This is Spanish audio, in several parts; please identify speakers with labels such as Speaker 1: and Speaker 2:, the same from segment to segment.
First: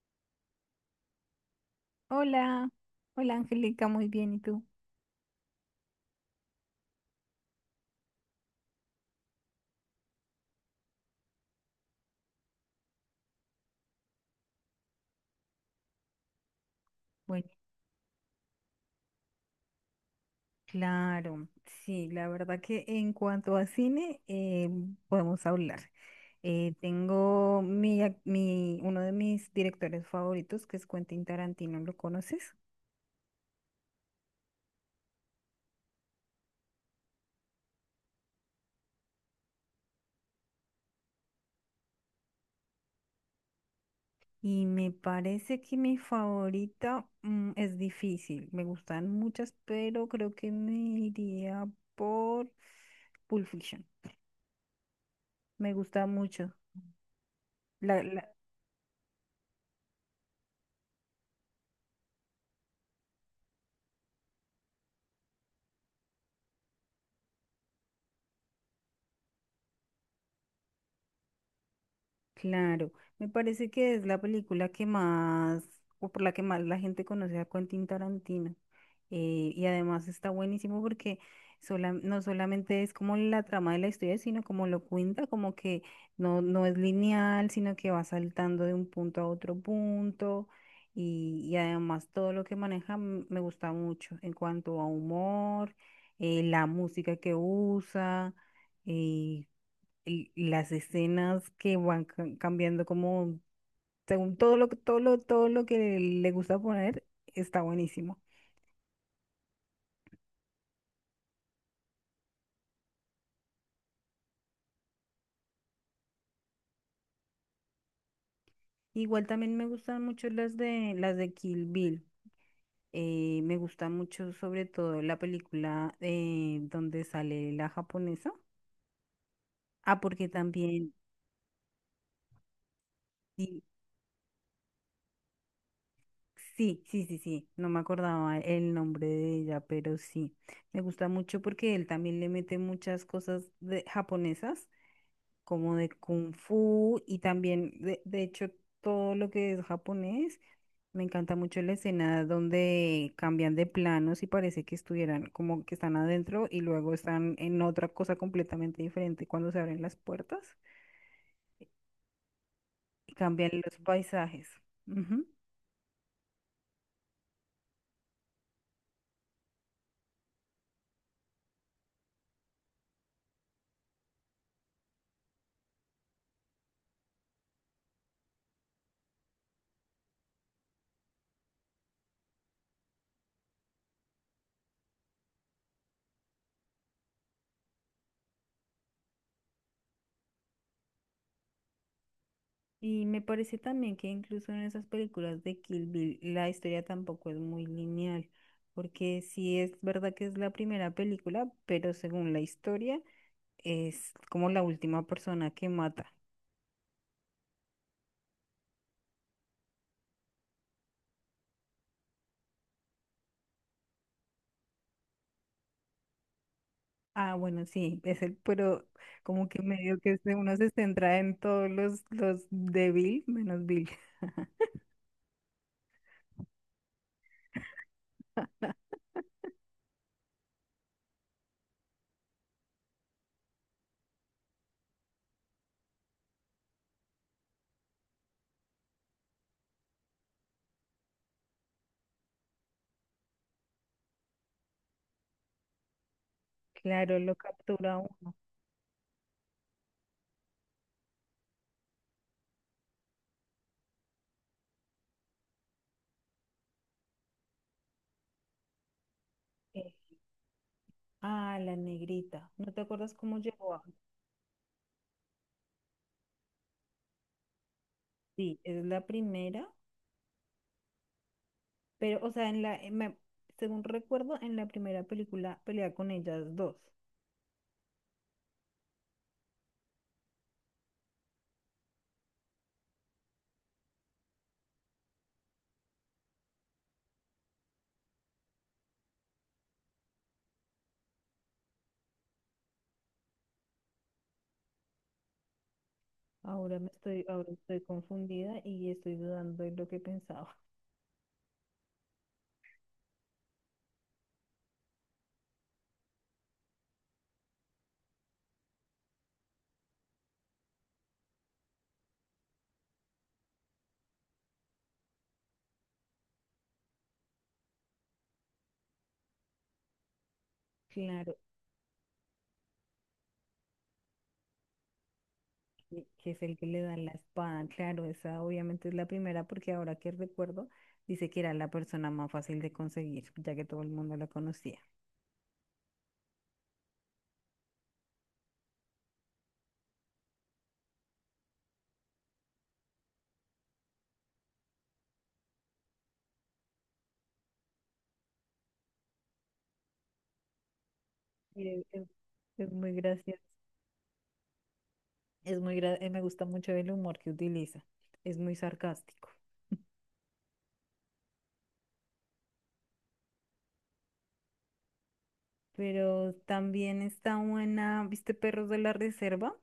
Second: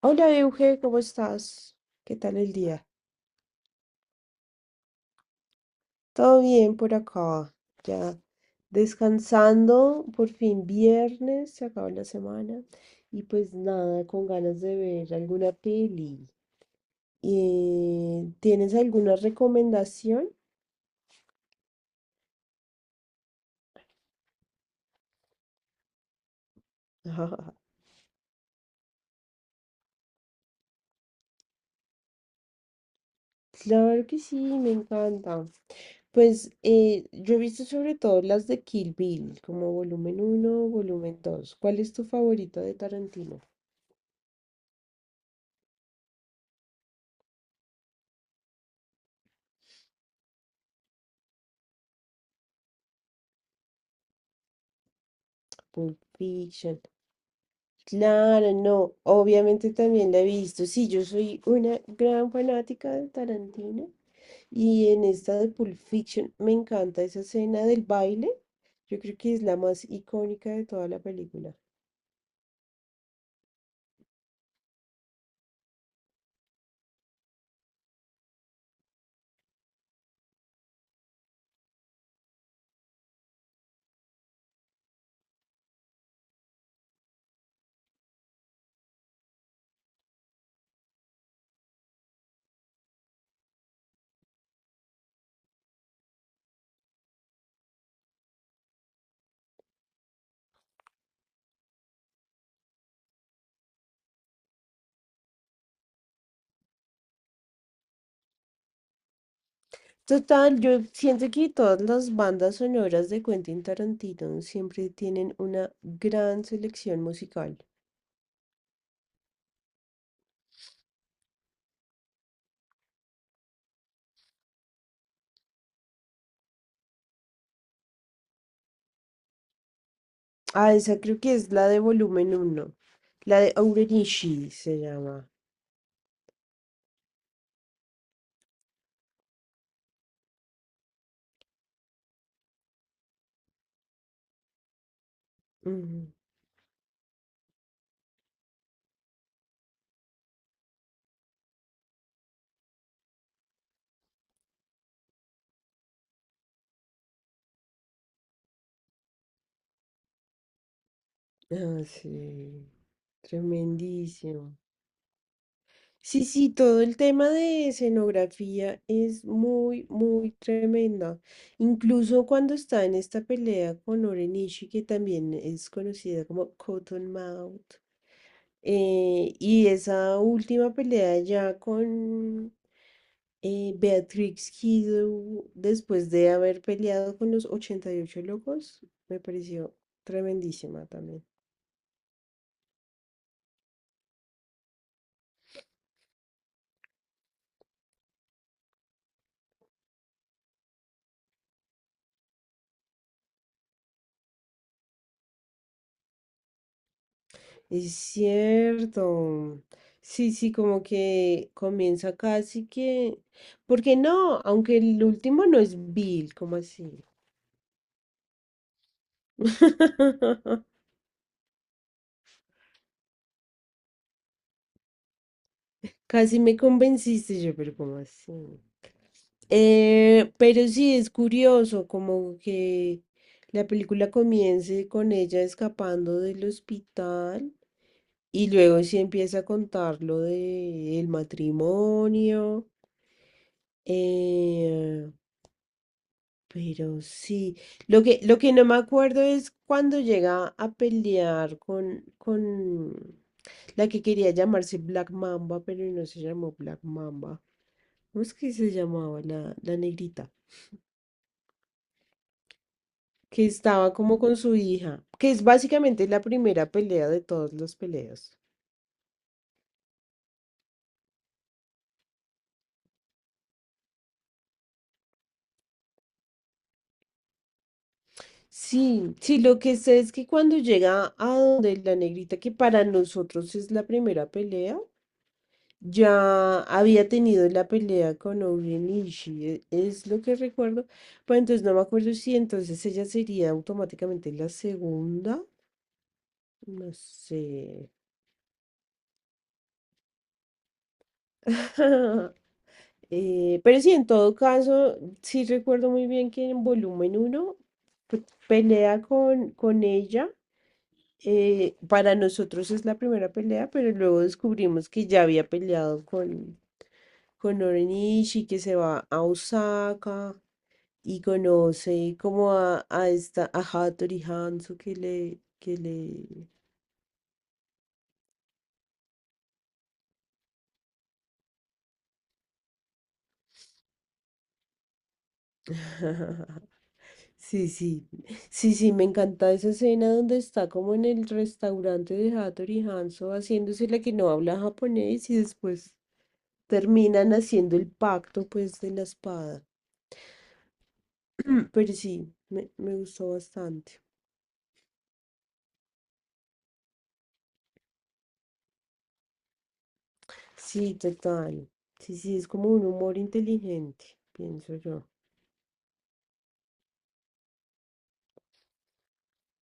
Speaker 1: Hola Euge, ¿cómo estás? ¿Qué tal el
Speaker 2: Hola,
Speaker 1: día?
Speaker 2: hola Angélica, muy bien, ¿y tú?
Speaker 1: Todo bien por acá, ya descansando, por fin viernes, se acabó la semana y pues nada, con ganas de ver alguna peli.
Speaker 2: Bueno,
Speaker 1: ¿Tienes alguna recomendación?
Speaker 2: claro, sí, la verdad que en cuanto a cine podemos hablar. Tengo mi, mi, uno de mis directores favoritos, que es Quentin Tarantino, ¿lo conoces?
Speaker 1: Claro que sí, me encanta. Pues yo he visto sobre todo las de Kill Bill, como volumen uno, volumen 2. ¿Cuál es tu favorito de Tarantino?
Speaker 2: Y me parece que mi favorita es difícil, me gustan muchas, pero creo que me iría por Pulp Fiction, me
Speaker 1: Pulp
Speaker 2: gusta mucho.
Speaker 1: Fiction.
Speaker 2: La la
Speaker 1: Claro, no, obviamente también la he visto. Sí, yo soy una gran fanática de Tarantino y en esta de Pulp Fiction me encanta esa escena del baile. Yo creo que es la más icónica de toda la película.
Speaker 2: Claro, me parece que es la película que más, o por la que más la gente conoce a Quentin Tarantino. Y además está buenísimo porque no solamente es como la trama de la historia, sino como lo cuenta, como que no, no es lineal, sino que va saltando de un punto a otro punto. Y además todo lo que maneja me gusta mucho en cuanto a humor, la música que usa. eh, y las escenas que van cambiando como según todo lo que todo lo que le gusta poner está buenísimo.
Speaker 1: Total, yo siento que todas las bandas sonoras de Quentin Tarantino siempre tienen una gran selección musical.
Speaker 2: Igual también me gustan mucho las de Kill Bill. Me gusta mucho sobre todo la película donde sale la japonesa. Ah, porque
Speaker 1: Ah,
Speaker 2: también
Speaker 1: esa creo que es la de volumen uno, la de
Speaker 2: sí,
Speaker 1: Aurenishi se llama.
Speaker 2: sí, no me acordaba el nombre de ella, pero sí. Me gusta mucho porque él también le mete muchas cosas de japonesas como de kung fu y también, de hecho, todo lo que es japonés. Me encanta mucho la escena donde cambian de planos y parece que estuvieran como que están adentro y luego están en otra cosa completamente diferente cuando se abren las puertas
Speaker 1: Ah, sí,
Speaker 2: y cambian los paisajes.
Speaker 1: tremendísimo.
Speaker 2: Ujú.
Speaker 1: Sí, sí, todo el tema de escenografía es muy, muy tremenda. Incluso cuando está en esta pelea con Orenishi, que también es conocida como Cottonmouth, y esa última pelea ya con Beatrix Kiddo, después de haber peleado con los 88 locos, me pareció tremendísima también.
Speaker 2: Y me parece también que incluso en esas películas de Kill Bill la historia tampoco es muy lineal, porque sí es verdad que es la primera película, pero según la historia es como la última persona que mata.
Speaker 1: Es cierto. Sí, sí, como que comienza casi que... ¿porque no? Aunque el último no es Bill, ¿cómo así?
Speaker 2: Ah, bueno, sí, es el, pero como que medio que uno se centra en todos los de Bill, menos Bill.
Speaker 1: Casi me convenciste yo, pero ¿cómo así? Pero sí, es curioso, como que la película comience con ella escapando del hospital y luego sí empieza a contar lo del matrimonio. eh, Pero
Speaker 2: Claro, lo
Speaker 1: sí,
Speaker 2: captura uno.
Speaker 1: lo que no me acuerdo es cuando llega a pelear con la que quería llamarse Black Mamba, pero no se llamó Black Mamba. ¿Cómo es que se llamaba la
Speaker 2: Eh,
Speaker 1: negrita?
Speaker 2: ah, la negrita. ¿No te acuerdas cómo
Speaker 1: Que
Speaker 2: llegó? A-
Speaker 1: estaba como con su hija, que es básicamente la primera pelea de todas las peleas.
Speaker 2: Sí, es la primera, pero, o sea, en en la- según recuerdo, en la primera película pelea con ellas dos.
Speaker 1: Sí, sí, lo que sé es que cuando llega a donde la negrita, que para nosotros es la primera pelea, ya había tenido la pelea con Orien Ishii, es lo que recuerdo. Pues entonces no me acuerdo si entonces ella sería automáticamente la segunda. No sé.
Speaker 2: Ahora estoy confundida y estoy dudando de lo que pensaba.
Speaker 1: Pero sí, en todo caso, sí recuerdo muy bien que en volumen 1 pelea con ella. Para nosotros es la primera pelea, pero luego descubrimos que ya había peleado con Orien Ishii, que se va a Osaka, y
Speaker 2: Claro.
Speaker 1: conoce como a esta, a Hattori Hanzo que
Speaker 2: Que es
Speaker 1: le...
Speaker 2: el que le da la espada. Claro, esa obviamente es la primera porque ahora que recuerdo, dice que era la persona más fácil de conseguir, ya que todo el mundo la conocía.
Speaker 1: Sí, sí, sí, sí, me encanta esa escena donde está como en el restaurante de Hattori Hanzo haciéndose la que no habla japonés y después terminan haciendo el pacto pues de la espada.
Speaker 2: Eh,
Speaker 1: Pero
Speaker 2: Es,
Speaker 1: sí,
Speaker 2: es muy
Speaker 1: me gustó
Speaker 2: gracioso.
Speaker 1: bastante.
Speaker 2: Me gusta mucho el humor que utiliza. Es muy sarcástico.
Speaker 1: Sí, total. Sí, sí, es como un humor inteligente, pienso yo.
Speaker 2: Pero también está buena, ¿viste? Perros de la reserva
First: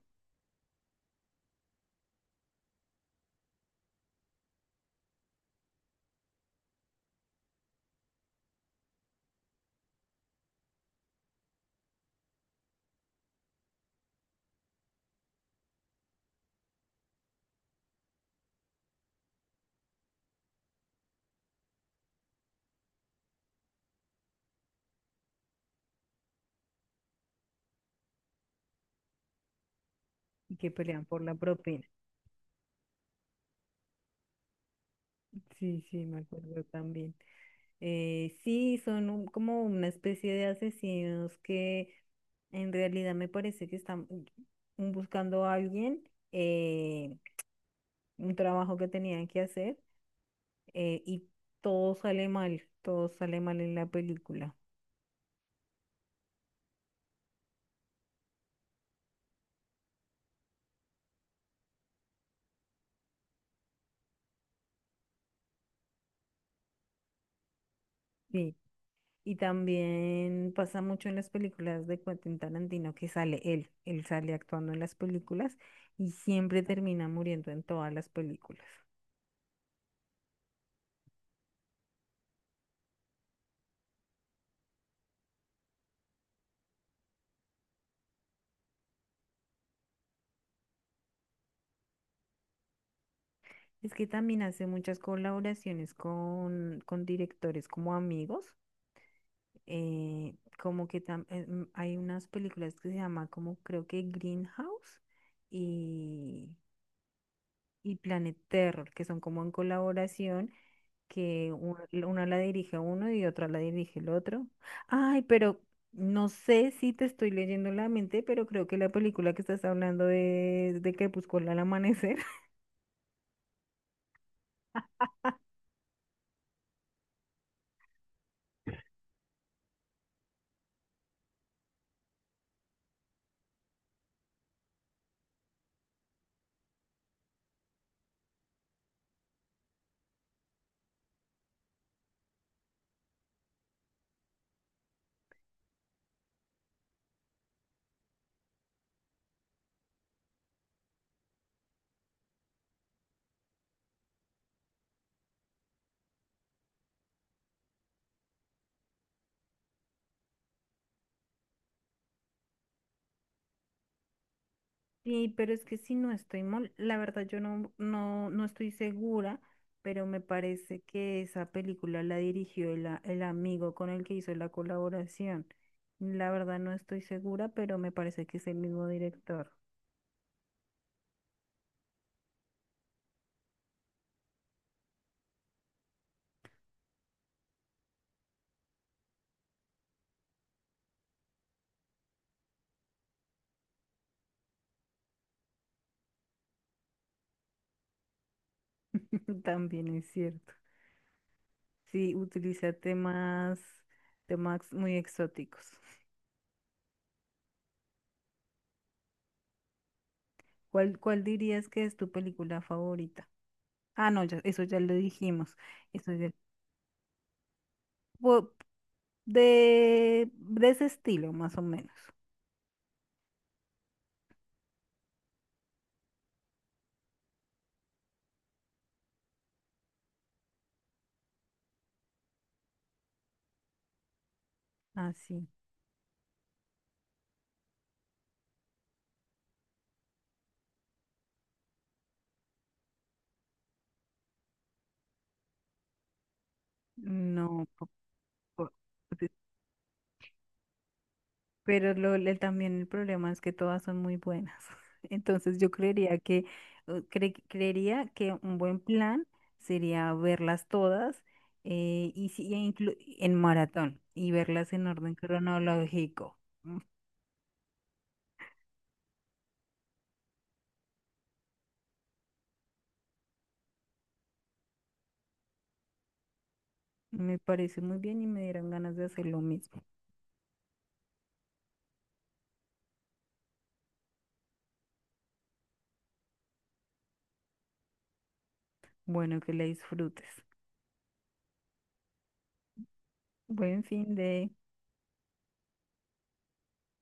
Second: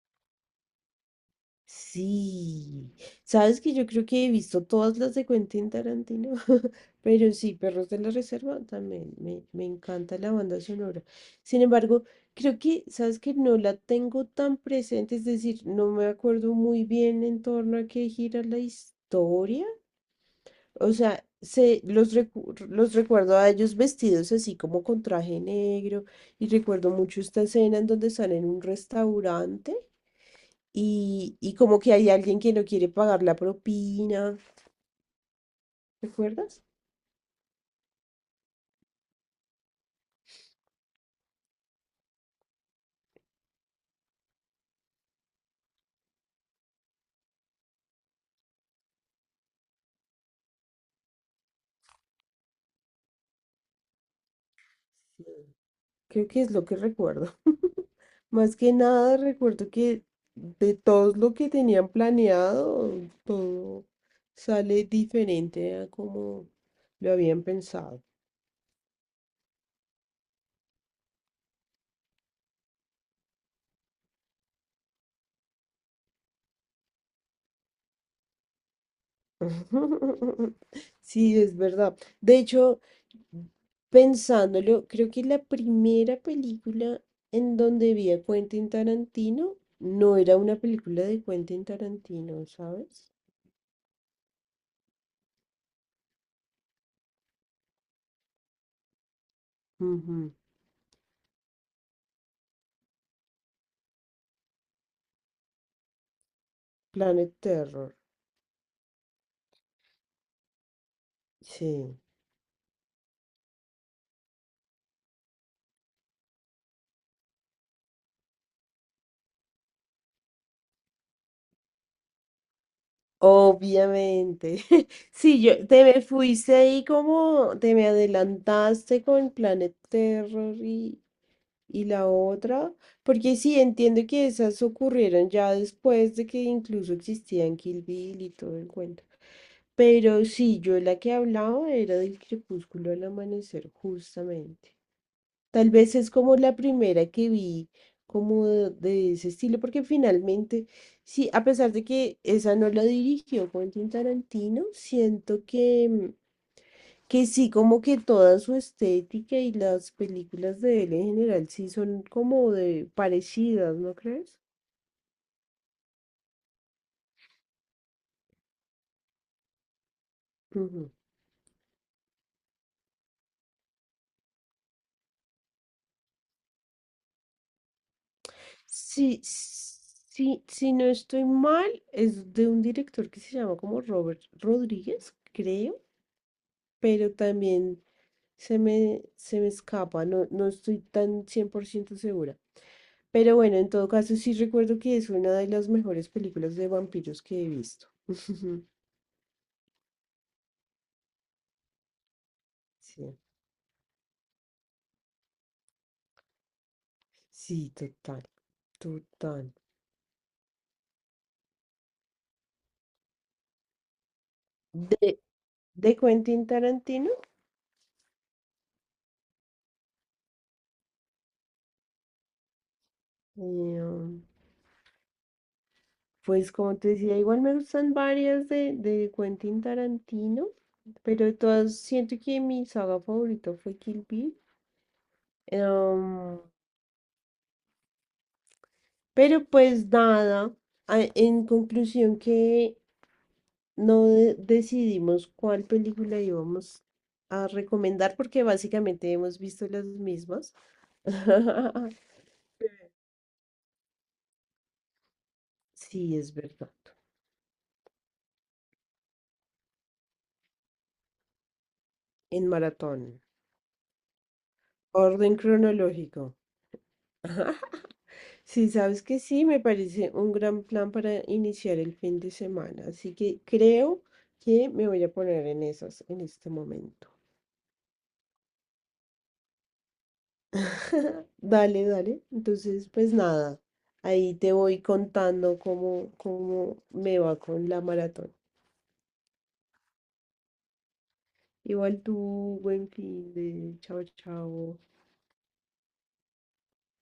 Speaker 1: Sí, sabes que yo creo que he visto todas las de Quentin Tarantino, pero sí, Perros de la Reserva también, me encanta la banda sonora. Sin embargo, creo que, sabes que no la tengo tan presente, es decir, no me acuerdo muy bien en torno a qué gira la historia. O sea, los recuerdo a ellos vestidos así como con traje negro, y recuerdo mucho esta escena en donde están en un restaurante
Speaker 2: y que pelean por la
Speaker 1: y como
Speaker 2: propina.
Speaker 1: que hay alguien que no quiere pagar la propina.
Speaker 2: Sí, sí, me
Speaker 1: ¿Recuerdas?
Speaker 2: acuerdo también. Sí, son como una especie de asesinos que en realidad me parece que están buscando a alguien, eh, un trabajo que tenían que hacer y todo sale mal en la película.
Speaker 1: Creo que es lo que recuerdo. Más que nada recuerdo que de todo lo que tenían planeado, todo sale diferente a como lo habían pensado.
Speaker 2: Sí. Y también pasa mucho en las películas de Quentin Tarantino que sale él, él sale actuando en las películas y siempre termina muriendo en todas las películas.
Speaker 1: Sí, es verdad. De hecho, pensándolo, creo que la primera película en donde vi a Quentin Tarantino no era una película de Quentin Tarantino, ¿sabes?
Speaker 2: Es que también hace muchas colaboraciones con directores como amigos.
Speaker 1: Ujú,
Speaker 2: eh, como que hay unas películas que se llama como creo que Greenhouse y,
Speaker 1: Planet Terror.
Speaker 2: y Planet Terror, que son como en colaboración, que
Speaker 1: Sí.
Speaker 2: una la dirige uno y otra la dirige el otro. Ay, pero no sé si te estoy leyendo la mente, pero creo que la película que estás hablando es de Crepúsculo al amanecer.
Speaker 1: Obviamente. Sí, yo te me fuiste ahí como te me adelantaste con Planet Terror y la otra, porque sí, entiendo que esas ocurrieron ya después de que incluso existían Kill Bill y todo el cuento. Pero sí, yo la que hablaba era del crepúsculo al amanecer, justamente. Tal vez es como la primera que vi, como de ese estilo, porque finalmente, sí, a pesar de que esa no la dirigió Quentin Tarantino, siento que sí, como que toda su estética y las películas de él en general sí son como de parecidas, ¿no crees?
Speaker 2: Sí, pero es que si no estoy mal, la verdad yo no, no, no estoy segura, pero me parece
Speaker 1: Ujú.
Speaker 2: que esa película la dirigió el amigo con el que hizo la colaboración. La verdad no estoy segura, pero me parece que es el mismo
Speaker 1: Sí,
Speaker 2: director.
Speaker 1: sí, si no estoy mal, es de un director que se llama como Robert Rodríguez, creo, pero también se me escapa, no, no estoy tan 100% segura. Pero bueno, en todo caso sí recuerdo que es una de las mejores películas de vampiros que he visto.
Speaker 2: También es cierto. Sí, utiliza
Speaker 1: Sí,
Speaker 2: temas muy exóticos.
Speaker 1: sí, total. Total.
Speaker 2: ¿Cuál, cuál dirías que es tu película favorita? Ah, no, ya- eso ya lo
Speaker 1: De,
Speaker 2: dijimos.
Speaker 1: de
Speaker 2: Eso ya-
Speaker 1: Quentin Tarantino,
Speaker 2: po- de ese estilo, más o menos.
Speaker 1: eh, um, pues como te decía, igual me gustan varias de Quentin Tarantino, pero de todas siento que mi saga favorita fue Kill Bill.
Speaker 2: Ah, sí.
Speaker 1: Eh, um, pero pues nada, en conclusión que no de- decidimos cuál película íbamos a
Speaker 2: No, po-
Speaker 1: recomendar porque
Speaker 2: po-
Speaker 1: básicamente
Speaker 2: pe-
Speaker 1: hemos visto las mismas.
Speaker 2: pero también el problema es que todas son muy buenas. Entonces yo creería
Speaker 1: Sí, es
Speaker 2: que,
Speaker 1: verdad.
Speaker 2: creería que un buen plan sería verlas todas y
Speaker 1: En
Speaker 2: si, e inclu-
Speaker 1: maratón.
Speaker 2: en maratón y verlas en orden
Speaker 1: Orden cronológico.
Speaker 2: cronológico.
Speaker 1: Sí, sabes que sí, me parece un gran plan para iniciar el fin de semana, así que creo que me voy a poner en esas en este momento.
Speaker 2: Me parece muy bien y me dieron ganas de hacer lo mismo.
Speaker 1: Dale, dale. Entonces, pues nada, ahí te voy contando cómo me va con la maratón.
Speaker 2: Bueno, que la disfrutes.
Speaker 1: Igual tú, buen fin de
Speaker 2: Buen
Speaker 1: chao,
Speaker 2: fin de...
Speaker 1: chao.